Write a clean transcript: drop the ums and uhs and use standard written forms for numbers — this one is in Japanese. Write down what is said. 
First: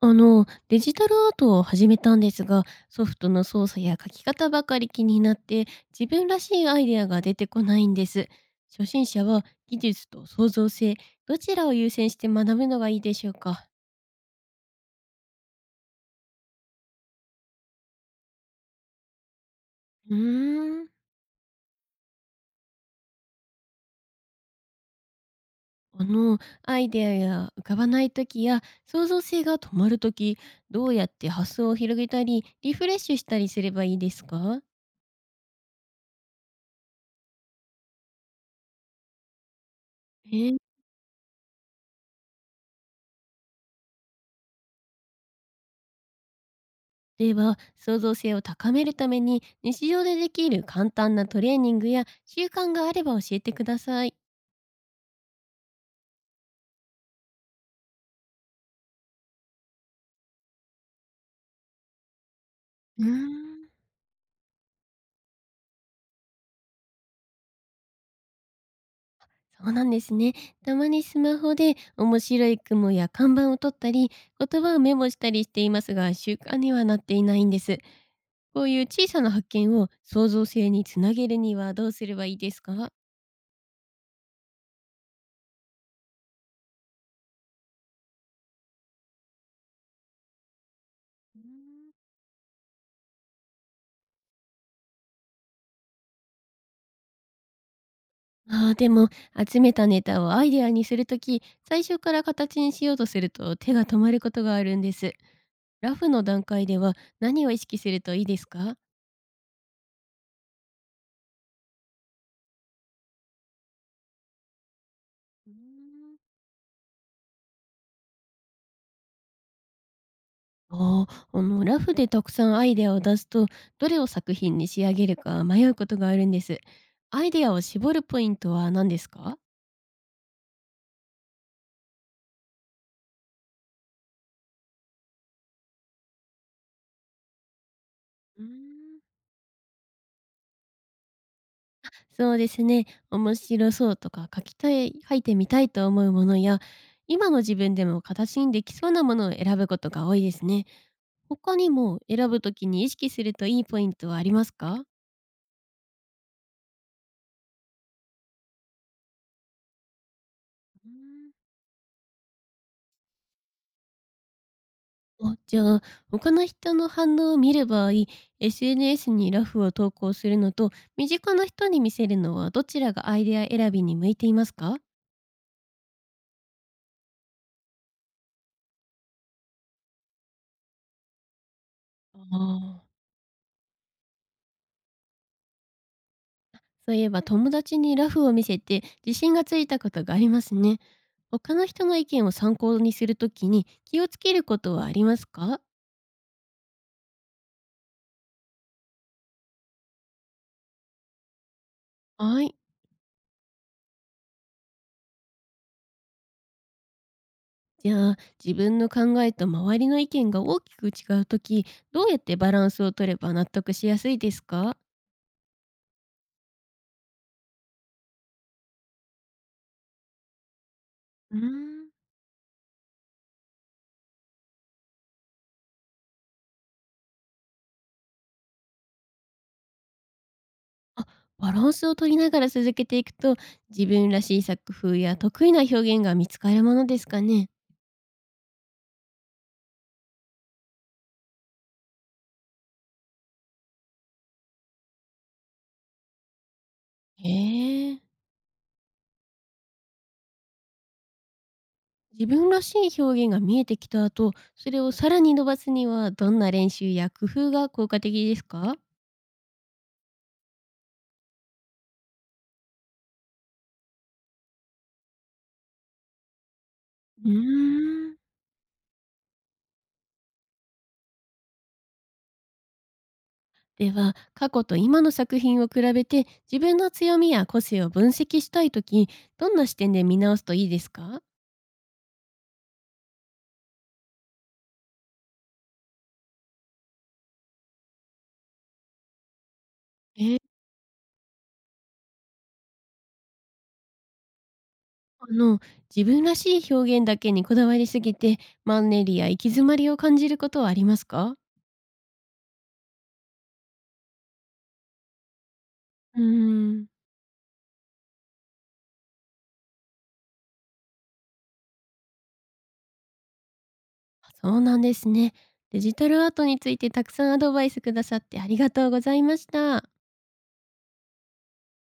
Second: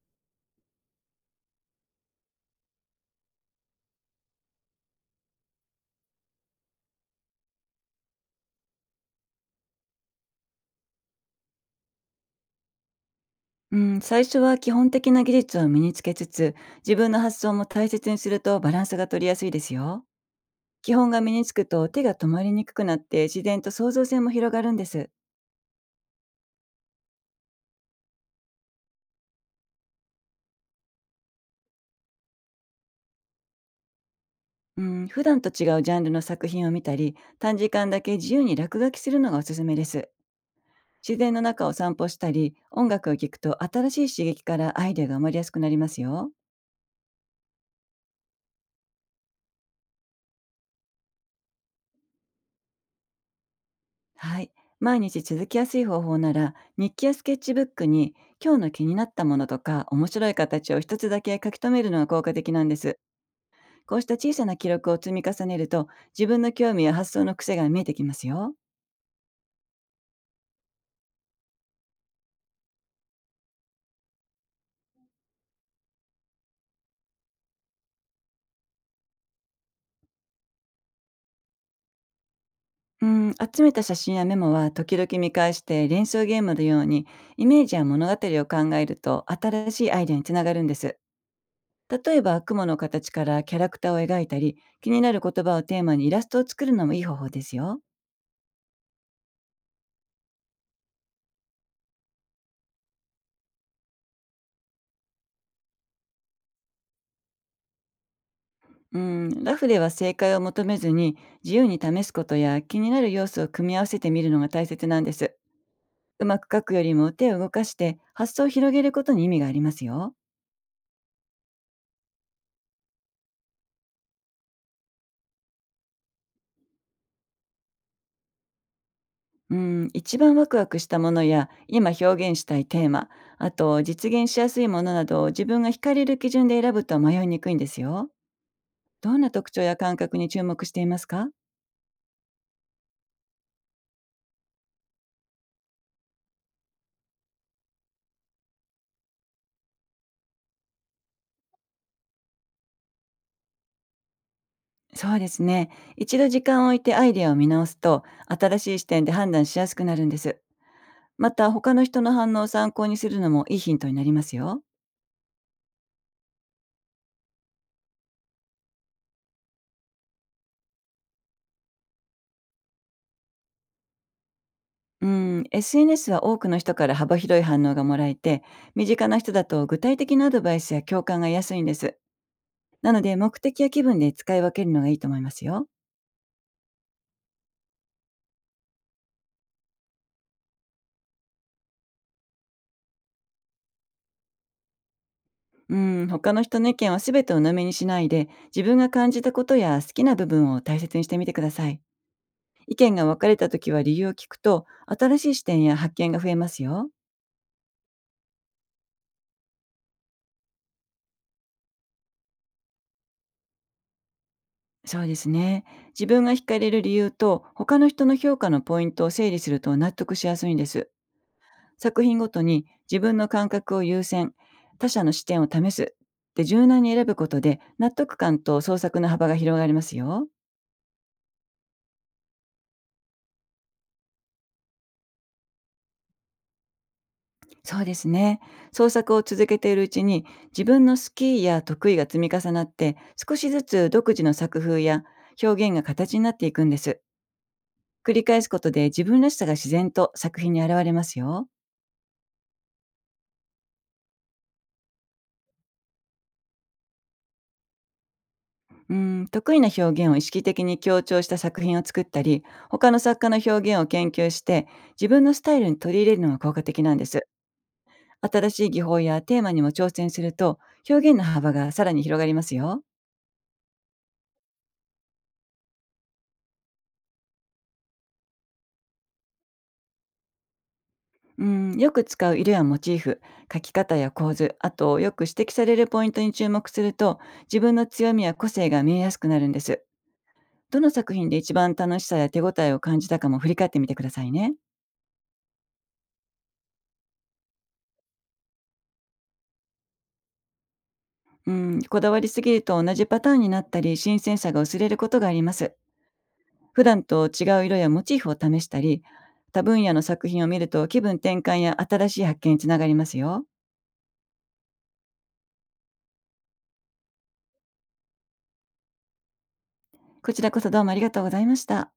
デジタルアートを始めたんですが、ソフトの操作や書き方ばかり気になって、自分らしいアイデアが出てこないんです。初心者は技術と創造性、どちらを優先して学ぶのがいいでしょうか？うん、最初は基本的な技術を身につけつつ、自分の発想も大切にするとバランスが取りやすいですよ。うーん、基本が身につくと手が止まりにくくなって、自然と創造性も広がるんです。アイデアや浮かばない時や創造性が止まる時、どうやって発想を広げたり、リフレッシュしたりすればいいですか？うん、普段と違うジャンルの作品を見たり、短時間だけ自由に落書きするのがおすすめです。へえ。自然の中を散歩したり、音楽を聴くと新しい刺激からアイデアが生まれやすくなりますよ。では、創造性を高めるために日常でできる簡単なトレーニングや習慣があれば教えてください。はい。毎日続きやすい方法なら、日記やスケッチブックに今日の気になったものとか面白い形を一つだけ書き留めるのが効果的なんです。うーん。こうした小さな記録を積み重ねると、自分の興味や発想の癖が見えてきますよ。そうなんですね。たまにスマホで面白い雲や看板を撮ったり、言葉をメモしたりしていますが、習慣にはなっていないんです。こういう小さな発見を創造性につなげるにはどうすればいいですか？うん、集めた写真やメモは時々見返して、連想ゲームのようにイメージや物語を考えると新しいアイデアにつながるんです。例えば雲の形からキャラクターを描いたり、気になる言葉をテーマにイラストを作るのもいい方法ですよ。ああ、でも、集めたネタをアイデアにするとき、最初から形にしようとすると手が止まることがあるんです。ラフの段階では何を意識するといいですか？うん、ラフでは正解を求めずに、自由に試すことや気になる要素を組み合わせてみるのが大切なんです。うーん。うまく書くよりも手を動かして発想を広げることに意味がありますよ。ああー、ラフでたくさんアイデアを出すと、どれを作品に仕上げるか迷うことがあるんです。アイデアを絞るポイントは何ですか？うん、一番ワクワクしたものや今表現したいテーマ、あと実現しやすいものなどを自分が惹かれる基準で選ぶと迷いにくいんですよ。うーん。どんな特徴や感覚に注目していますか？そうですね。面白そうとか書きたい書いてみたいと思うものや、今の自分でも形にできそうなものを選ぶことが多いですね。他にも選ぶときに意識するといいポイントはありますか？そうですね。一度時間を置いてアイデアを見直すと、新しい視点で判断しやすくなるんです。また、他の人の反応を参考にするのもいいヒントになりますよ。あ、じゃあ、他の人の反応を見る場合、SNS にラフを投稿するのと、身近な人に見せるのはどちらがアイデア選びに向いていますか？うん、SNS は多くの人から幅広い反応がもらえて、身近な人だと具体的なアドバイスや共感が安いんです。ああ、なので、目的や気分で使い分けるのがいいと思いますよ。そういえば友達にラフを見せて自信がついたことがありますね。他の人の意見を参考にするときに気をつけることはありますか？うん、他の人の意見は全てを鵜呑みにしないで、自分が感じたことや好きな部分を大切にしてみてください。はい。意見が分かれた時は理由を聞くと、新しい視点や発見が増えますよ。じゃあ、自分の考えと周りの意見が大きく違うとき、どうやってバランスを取れば納得しやすいですか？そうですね。自分が惹かれる理由と他の人の評価のポイントを整理すると納得しやすいんです。うーん。作品ごとに自分の感覚を優先、他者の視点を試すって柔軟に選ぶことで、納得感と創作の幅が広がりますよ。あ、バランスを取りながら続けていくと、自分らしい作風や得意な表現が見つかるものですかね。そうですね。創作を続けているうちに自分の好きや得意が積み重なって、少しずつ独自の作風や表現が形になっていくんです。へえ。繰り返すことで自分らしさが自然と作品に現れますよ。自分らしい表現が見えてきた後、それをさらに伸ばすにはどんな練習や工夫が効果的ですか？うん、得意な表現を意識的に強調した作品を作ったり、他の作家の表現を研究して、自分のスタイルに取り入れるのが効果的なんです。うーん。新しい技法やテーマにも挑戦すると、表現の幅がさらに広がりますよ。では、過去と今の作品を比べて自分の強みや個性を分析したいとき、どんな視点で見直すといいですか？うん、よく使う色やモチーフ、書き方や構図、あとよく指摘されるポイントに注目すると、自分の強みや個性が見えやすくなるんです。ええ。どの作品で一番楽しさや手応えを感じたかも振り返ってみてくださいね。あの、自分らしい表現だけにこだわりすぎて、マンネリや行き詰まりを感じることはありますか？うん、こだわりすぎると同じパターンになったり、新鮮さが薄れることがあります。うー普ん。段と違う色やモチーフを試したり、他分野の作品を見ると気分転換や新しい発見につながりますよ。そうなんですね。デジタルアートについてたくさんアドバイスくださってありがとうございました。こちらこそどうもありがとうございました。